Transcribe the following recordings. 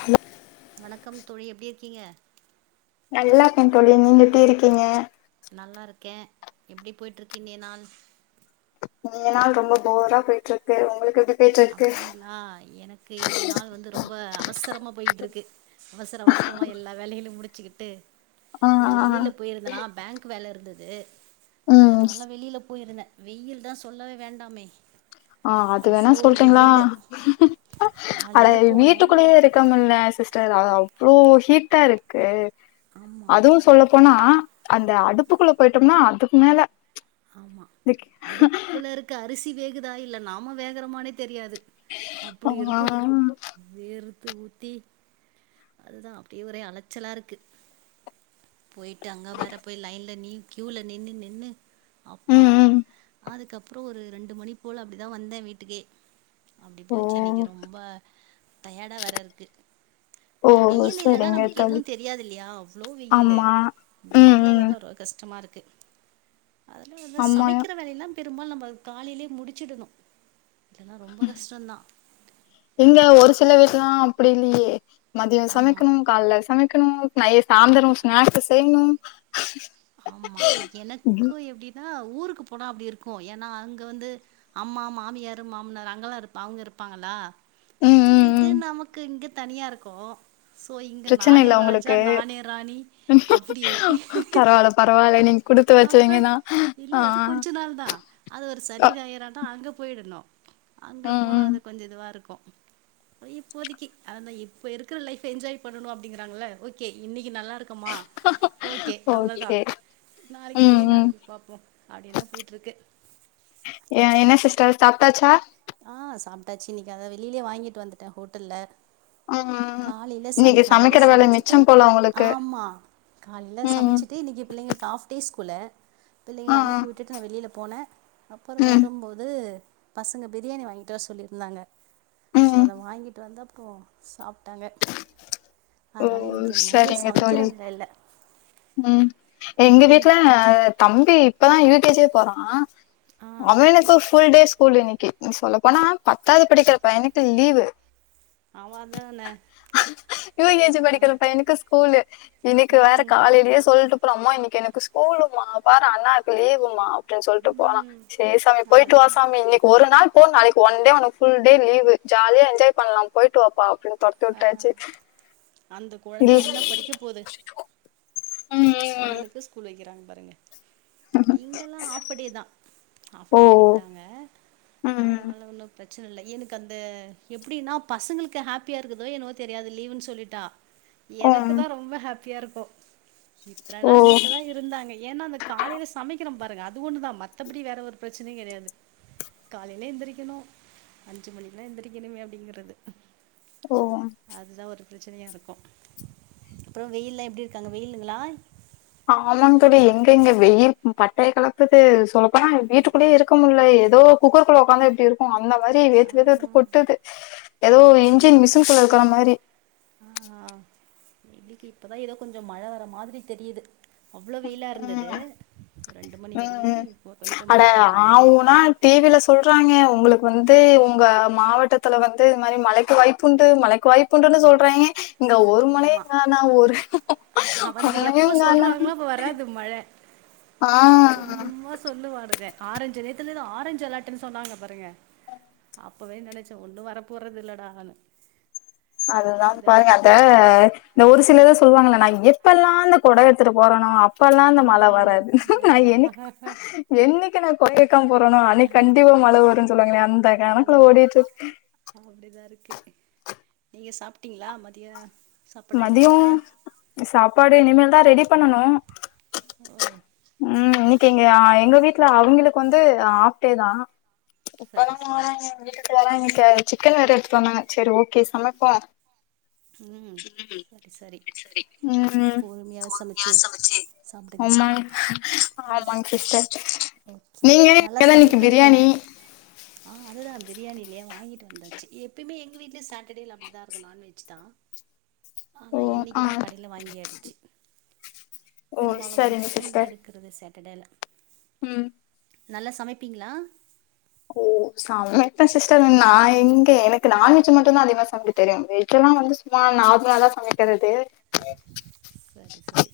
Hello வணக்கம் தோழி எப்படி இருக்கீங்க நல்லா இருக்கே தோழி நீங்க எப்படி இருக்கீங்க நல்லா இருக்கே எப்படி போய்ட்ருக்கு இன்னிய நாள் இன்னிய நாள் ரொம்ப போரா போயிட்ருக்கு உங்களுக்கு எப்படி அப்படிங்களா எனக்கு இன்னிய நாள் வந்து ரொம்ப அவசரமா போயிட்ருக்கு அவசர அவசரமா எல்லா வேலைகலையும் முடிச்சுக்கிட்டு ஆ ஆ கொஞ்ச வெளியில போயிருந்தேன்னா பேங்க் வேல இருந்தது ஸோ ம் ஸ்- அதனால வெளியில போயிருந்தே வெயில் தா சொல்லவே வேண்டாமே ஆ அது வேனா அவ்ளோ சொல்றீங்களா வெயிலு அட காலையிலே போனே வீட்டுக்குள்ளேயே இருக் க முல்ல சிஸ்டர் அவ்ளோ ஹீட்டா இருக்கு ஆமா அதுவு சொல்ல போனா அந்த அடுப்புக்குள்ள போயிட்டோம்னா அதுக்கு மேல ஆமா இந்த கி- அடுப்புல இருக்க அரிசி வேகுதா இல்ல நாம வேகறமான்னு தெரியாது ஆ அப்படி இருக்கு வேற்த்து ஊத்தி அதுதா அப்படியே ஒரே அலச்சலா இருக்கு போயிட்டு அங்க வேற போய் லைன்ல நீ கியூல நின்னு நின்னு அப்பா ம் ம் அதுக்கப்புறோ ஒரு ரெண்டு மணி போல அப்படிதா வந்தே வீட்டுக்கே அப்டி ஓ போச்சி இன்னைக்கு ரொம்ப டயார்டா வேற இருக்கு ஓ வை வெயில் இல்லடா சரிங்க நமக்கு தோழி எதுவு தெரியாது இல்லையா அவ்ளோ வெயிலு ஆமா ம் வெயில்லால ம் தா ட்ற கஷ்டமா இருக்கு அதுல வந்து ஆமா சமைக்கிற வேலையெல்லாம் பெரும்பாலு நம்ப அது காலையிலயே முடிச்சிடணு இல்லன்னா ரொம்ப கஷ்டதா இங்க ஒரு சில வீட்லலாம் அப்டி இல்லையே மதியோ ஆமா சமைக்கணு கால்ல சமைக்கணு நைஸ் சாந்துரோ ஸ்நக்ஸ் செய்யணு ஆமா எனக்கு எப்டினா ஊருக்கு போனா அப்டி இருக்கு ஏனா அங்க வந்து அம்மா மாமியார் மாமனார் அங்கெல்லா இருப்பா அவங்க இருப்பாங்களா ம் இது ம் நமக்கு இங்க தனியா இருக்கோ சோ இங்க பிரச்சன நானே இல்ல ராஜா உங்களுக்கு நானே ராணி அப்புடி பரவால்ல பரவால்ல நீங் அப்புற இல்ல அது கொஞ்ச நாள் தா அது ஒரு அ சரிதாயராத்தா அங்க போயிடணு அங்க ம் போனா ம் அது கொஞ்ச இதுவா இருக்கு இப்போதைக்கு அந்த இப்ப இருக்கிற லைஃப் என்ஜாய் பண்ணனு அப்டிங்கறாங்கள ஓகே இன்னைக்கு நல்லா இருக்கு குமா ஓகே அவ்ளதா ஓகே நாளைக்கு ம் கதைய ம் நாளைக்கு பாப்போ அப்டின்னா போயிட்ருக்கு ஏ என்ன சிஸ்டர் சாப்டாச்சா ஆ சாப்டாச்சி இன்னைக்கு அத வெளியிலேயே வாங்கிட்டு வந்துட்ட ஹோட்டல்ல ம் காலேல சமை இன்னைக்கு காலேல சமைக்கிற வேல சமச்சிட்டு மிச்சம் போல உங்களுக்கு ஆமா கால்ல ம் ம் சமச்சிட்டு இன்னைக்கு பிள்ளைங்களுக்கு ஆஃப் டே ஸ்கூல ஆ பிள்ளைங்கள ஆ அனுப்பி விட்டுட்டு நா வெளில போன அப்றோ ம் வரும்போது அங்க பிரியாணி வாங்கிட்ட வர சொல்லியிருந்தாங்க சோ ம் அத வாங்கிட்டு வந்த அப்றோ சாப்டாங்க ஓ அதனால இன்றைக்கி மதியோ சரிங்க சமைக்கிற தோழி வேல இல்ல ம் எங்க வீட்ல எனக்கு தம்பி இப்பதா யூகேஜியே போறா ஆ அவனுக்கு புல்டே ஸ்கூல் இன்னைக்கு நீ சொல்லப்போனா பத்தாவது படிக்கிற பயனுக்கு லீவு அவா தான யூகேஜி படிக்கிர பையன்னுக்கு ஸ்கூலு இன்னைக்கு வேற ம், காலே ல சொல்டு போற அம்மா இன்னைக்கு ஸ்கூலுமா பாரு அண்ணாக்கு லீவுமா அப்டின்னு சொல்டு போறா ம். சேர் சாமி போயிட்டு வா அதுதான. சாமி இன்னைக்கு ஒரு நாள் போ நாளைக்கு ஒன் டே ஒனக்கு புல்டே லீவு ஜாலியா என்ஜாய் பண்லா போயிட்டு வாப்பா அப்டின் தொர்த்திவுட்டாச்சி அந்த குழந்தை என்ன படிக்க அவுங்களுக்கு ஸ்கூல் வைக்கிறாங்க பாருங்க இங்கெல்லா ஆப்டே தா ம் ஓ ஆப்டேல விட்டாங்க அதுனால ம் ஒன்னு பிர ச்சன இல்ல எனக்கு அந்த எப்டின்னா பசங்களுக்கு ஹாப்பியாக இருக்குதோ என்னவோ தெரியாது லீவுன்னு சொல்லிட்டா எனக்கு தா ரொம்ப ஹாப்பியா இருக்கு இத்தன ஓ நாள் வீட்ல தா இருந்தாங்க ஏனா அந்த காலேல சமைக்கிறோ பாருங்க அது ஒன்னு தா மத்தபடி வேற ஒரு பிரச்சனையு கெடையாது காலேல எந்திரிக்கணு அஞ்சி மணிக்கு எல்லா எந்திரிக்கணுமே அப்டிங்கிறது ஓ ஓ அதுதா ஒரு பிரச்சனையா இருக்கு அப்ரோ வெயில்லா எப்டி இருக்காங்க வெயில்லு இதுங்கலாய் ஆமாங் தோழி எங்க இங்க வெயில் பட்டய கலப்புது சொல்லப்பேனா வீட்டுக்குள்ளே இருக் இருக்க முல்ல ஏதோ குக்கருக்குள்ள உக்காந்தா எப்டி இரு க்கு அந்த மாரி ஆ வெத்து வெத்து கொட்டுது ஏதோ இன்ஜின் ஓகே மிஷின்குள்ள இருக்கிற மாரி ஆ இன்னைக்கு இப்பதா ஏதோ கொஞ்சோ மழ வர மாதிரி தெரியுது அவ்ளோ வெயிலா இருந்தது ம் ரெண்டுமணி வரையு ம் இப்போ கொஞ்சோ மழ வர மாதிரி இருக்கு டி வில சொல்றாங்க உங்களுக்கு வந்து உங்க மாவட்டத்தில வந்து இது மாரி மலைக்கு வாய்ப்பு உண்டு மலைக்கு வாய்ப் குண்டுனு சொல்றாங்கே இங்க ஒரு மலயு ஆமா கானோ ஒரு அவனுங்க ஒன்னையு எப்ப காணோ சொல்றாங்களோ அப்ப வராது மழ ஆ சும்மா சொல்லுவானுங்க ஆரஞ்சு ரேத்துலத ஆரஞ்சு அலட்டுன்னு சொன்னாங்க பாருங்க அப்பவே நனச்சே ஒன்னு வரப்போறது இல்ல டானு அதுதா பா அத இந்த ஒரு சிலத சொல்வாங்கள நா எப்பல்லா அந்த கொட எடுத்துட்டு போறனோ அப் அப்பல்லா அந்த மழ ம் வராது நா அதா என்னைக் என்னைக்கு நா கொடைக்கம் போறணோ அன்னைக்கு கண்டிப்பா மழ வரும்ன்னு சொல்லுவாங்களே அந்த கணக்குல அததா ஓடிட்ருக் அப்டிதா இருக்கு நீங்க சாப்ட்டீங்களா மதிய சாப்பாடு மதியோ ஆயிடுச்சுங்களா சாப்பாடு இனிமேல் தா ரெடி பண்ணனு உ உ இன்னைக்கு எங்கே ஆ எங்க வீட்டுல அவிங்களுக்கு வந்து ஆப்டே தா சரி வறாங்க சரி வறாங்க வீட்டுக்கு வறாங்கே சிக்கன் வேற எடுத்துட் வந்தாங்க சேரி ஓகே சமப்போ உ சரி ம் போர்மயா சமச்சி சாப்டுகலா ஆமாங்க ஆமாங்க சிஸ்டர் நீங்க நல்லா இங்கதா இன்னைக்கு சமைப்பிங்கலோ பிரியாணி ஆ அதுதா பிரியாணிலயே வாங்கிட்டு வந்தச்சு எப்பயுமே எங்க வீட்டுல சேட்டடேல அப்டிதா இருக்கு நான்வெஜ் சுதா ஓ ஆனா ஆ இன்னைக்குதா கடய்ல வாங்கியாச்சு ஓ பெரும்பாலு வந்து சரிங்க சிக்கன் தா எடுக்கிறது ஸேட்டடே உ நல்லா சமைப்பிங்களா ஓ சமைப்பே சிஸ்டர் ந எங்க எனக்கு நான்வெஜ் மட்டும்தா அதிகமா சமைக்கதெரியு வெஜ் எல்லா வந்து சும்மா நார்முள்ளா தா சமைக்கிறது சரி சரி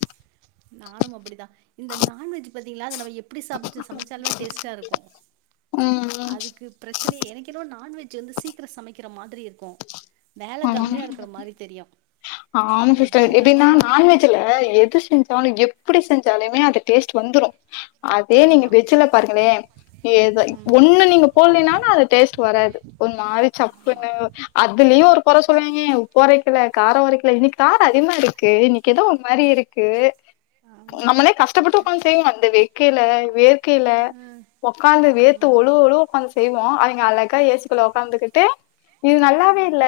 நானும் அப்டித்தா இந்த நான்வெஜ் பாத்தீங்களா அதுல நம்ம எப் எப்டி சாப்பு சமைச்சாலுமே டேஸ்ட்டா இருக்கு ம் அதுக்கு பிரச்சனையே எனக்கு என்னவோ நான்வெஜ் வந்து சீக்கர சமைக்கிற மாதிரி இருக்கோ வேல ஆமா கம்மியா இருக்கற மாரி தெரியு தெரி இதுல எது செஞ்சாலு எப்படி செஞ்சாலுமே அது டேஸ்ட் வந்துரு அதே நீங்க ஆமா வெஜ்ஜுல பாருங்களே ஏதோ ம் ஒண்ணு நீங்க போலேனாலு அது டேஸ்ட் வராது ஒரு மாரி ஆமா சப்புன்னு அதுலயு ஒரு கோர சொல்லுவீங்க உப்பு ஒரைக்கல கார ஒரைக்கல இனிக்கு கார அதிகமா இருக்கு இனிக்கி ஏதோ ஒரு மாரி இருக்கு ஆமா நம்மளே கஷ்டப்பட்டு உக்காந்து செய்வோ அந்த வெ க்கேல வேர்கேல ம் உக்காந்து வேத்து ஆமா ஒழுவ ஒழுவ உக்காந்து செய்வோ அவங்க அழகா ஏ சிக்குள்ள உக்காந்துகிட்டு இது நல்லாவே இல்ல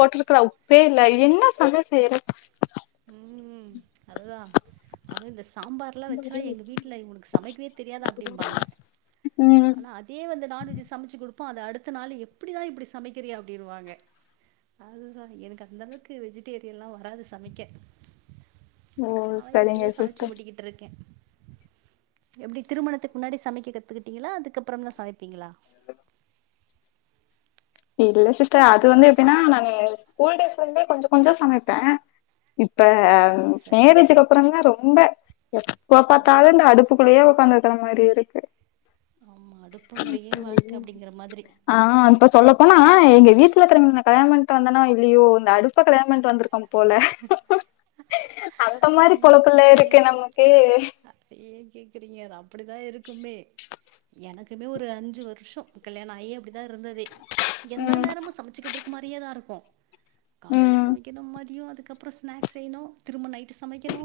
போட்டிருக்கிற உப்பே இல்ல என்ன சமையல் செய்ற உ அதுதா அதுவு இந்த சாம்பார் லா வச்சனா எங்க வீட்ல இவங்களுக்கு சமைக்கவே தெரியாதா அப்டின்பாங்க ம் ஆனா அது வே வந்த நான்வெஜ் சமச்சி குடுப்போ அத அடுத்த நாள் எப்படி தா இப்படி சமைக்கிறியோ அப்டின்பாங்க அதுதா எனக்கு அந்த அளவுக்கு வெஜிடேரியன்லா வராது சமைக்க ஓ நா சரிங்க எப்டியோ சமைச்சி சிஸ்டர் ஓட்டிகிட்டு இருக்கே எப்டி திருமணத்துக்கு முன்னாடி சமைக்க கத்துக்கிட்டீங்களா அதுக்கப்புறம்தா சமைப்பீங்களா இல்ல சிஸ்டர் அது வந்து எப்டின்னா நாங்கே ஸ்கூல் டேஸ்ல வந்து கொஞ்ச கொஞ்சோ சமைப்ப இப்ப சரி சரி மேரேஜ்ஜுக்கப் றம்தா ரொம்ப எப்ப பாத்தாலு இந்த அடுப்புக்குள்ளேயே ஒக்காந்துருக்கிற மாரி இருக்கு ஆமா அடுப்பங்கறையே வாழ்க்க அப்டிங்கிற மாதிரி ஆ அப்ப சொல்ல போனா எங்க வீட்ல இருக்கறவங்கள கல்யாணோ பண்ணிட்டு வந்தனோ இல்லையோ இந்த அடுப்ப கல்யாண பண்ட்டு வந்துருக்க போல அடுப்பு அந்த அது மாரி பொலப்புல்ல இருக்கு நமக்கு அத ஏ கேக்குறீங்க அது அப்படிதா இருக்குமே எனக்குமே ஒரு அஞ்சு வருஷோ கல்யாண ஆயி அப்படிதா இருந்ததே எந்த ம் நேரமு சமைச்சிக்கிட்ரு மாரியேதா இருக்கு காலையில ம் சமைக்கணு மதியோ அதுக்கப்புறோ ஸ்நாக்ஸ் செய்னு திரும்ப நைட் சமைக்கணு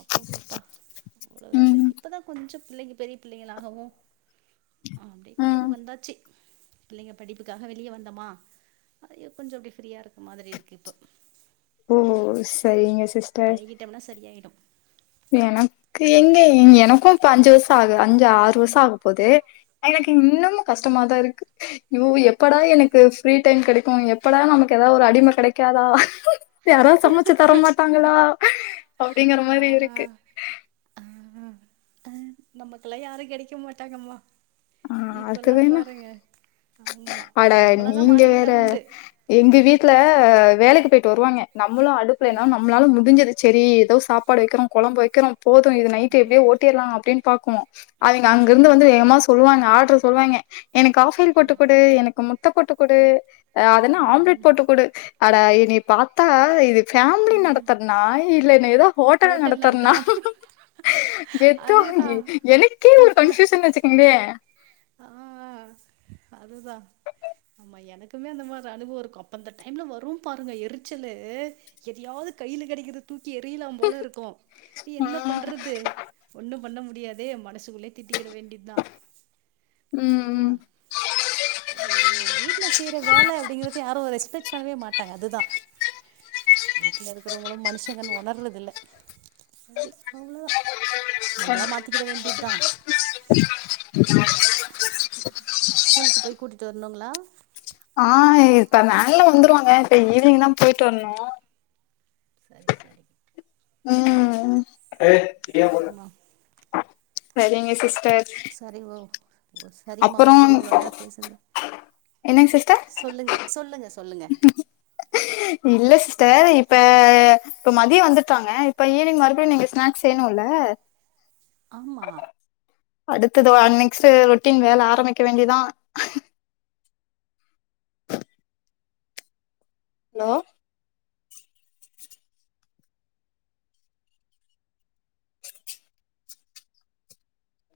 அப்பப்பப்பா அவுளதா இது ம் இப்பதா கொஞ்ச பிள்ளைங்க பெரிய பிள்ளைகளாகவு அப்படியே கொஞ்ச ம் அப்டி வந்தாச்சி பிள்ளைங்க படிப்புக்காக வெளிய வந்தமா அயோ கொஞ்ச அப்டே ஃப்ரீயா இருக்க மாதிரி இருக்கு இப்ப ஓ சரிங்க சிஸ்டர் விட்டம்னா சரி ஆயிடு எனக்கு எங்க எனக்கு இப்ப அஞ்சு வருஷோ ஆக அஞ்சு ஆறு வருஷோ ஆகப்போது எனக்கு இன்னமு கஷ்டமாதா இருக்கு யோ எப்படா எனக்கு ஃப்ரீ டைம் கெடைக்கு எப்படா நமக்கு ஏதாவது ஒரு அடிம கெடைக்காதா யாரா சமைச்சி தர மாட்டாங்களா அப்படிங்கற மாரி இருக் அ ஆ அ நம்மக்கெல்லா யாரு கெடைக்க மாட்டாங்கம்மா ஆ அது இப்பல்லா வேணா பாருங்க ஆமா அட நம்பளாதா நீங்க மாறிக்கிட்டா வேற உண்டு எங்க வீட்ல வேலைக்கு போயிட்டு வருவாங்க நம்மளு அடுப்புலனா நம்மளால முடிஞ்சது செரி ஏதோ சாப்பாடு வைக்கறோ கொழம்பு வைக்கறோ போது இது நைட்டு எப்டியோ ஓட்டிலா அப்டின்னு பாக்குவோ அதுங்க அங்க இருந்து ம் வந்து வேகமா சொல்லுவாங்க ஆர்டர் சொல்லுவாங்க எனக்கு ஹாஃபாயில் போட்டு குடு எனக்கு முட் முட்ட போட்டுக் குடு அது என்ன ஆம்லெட் ம் போட்டுக் குடு அட என்னைய பாத்தா இது ஃபேமிலி நடத்தறனா இல்ல என்ன எதா ஹோட்டல் நடத்தறனா கெத்தா அதேதா வாங்கி எனக்கே ஒரு கன்ஃபியூஷன் வச்சி கிங்ளே ஆ அதுதா ஆமா எனக்குமே அந்த மாரி அனுபவோ இருக்கு அப்ப அந்த டைம் வரும் பாருங்க எரிச்சலு எதையாவது கையில கடைக்கிறத தூக்கி எரியலாம் போல இருக்கு சரி என்ன ம். பண்றது ஒன்னும் பண்ண முடியாதே மனசுக்குள்ளே திட்டிக்கிற வேண்டியதா அதுதா ம். அது ஒரு வீட்ல செய்யற வேல அப்டிங்கறத யாரு ரெஸ்பெக்ட் பண்ணவே மாட்டாங்க அதுதா வீட்ல இருக்கறவுங்களு மனுஷங்கன்னு ஒணர்றது இல்ல சரி அவ்ளோதா நம்மளா மாத்திக்கிட வேண்டியதா ஸ்கூலுக்கு போய் கூட்டிட்டு வரணுங்களா ஆ இப்ப வேன்ல வந்துருவாங்க இப்ப ஈவினிங் தா போயிட்டு வரணு சரி சரி ம் சரிம்மா சரிங்க சிஸ்டர் சரி ஓ சரிம்மா அப்புறோ உங்க கூட இவ்ளோ நேரோ பேசன்து என்னங்க சிஸ்டர் இல்ல சிஸ்டர் இப்ப இப்ப மதியோ வந்துற்பாங்க இப்ப ஈவினிங் மறுபடியு நீங்க ஸ்நாக்ஸ் செய்ணுல்ல ஆமா அடுத்தது வாங் நெக்ஸ்டு ரொட்டின் வேல ஆரம்பிக்க வேண்டிதா ஹலோ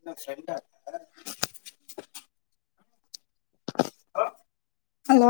என் செண்டா ஹலோ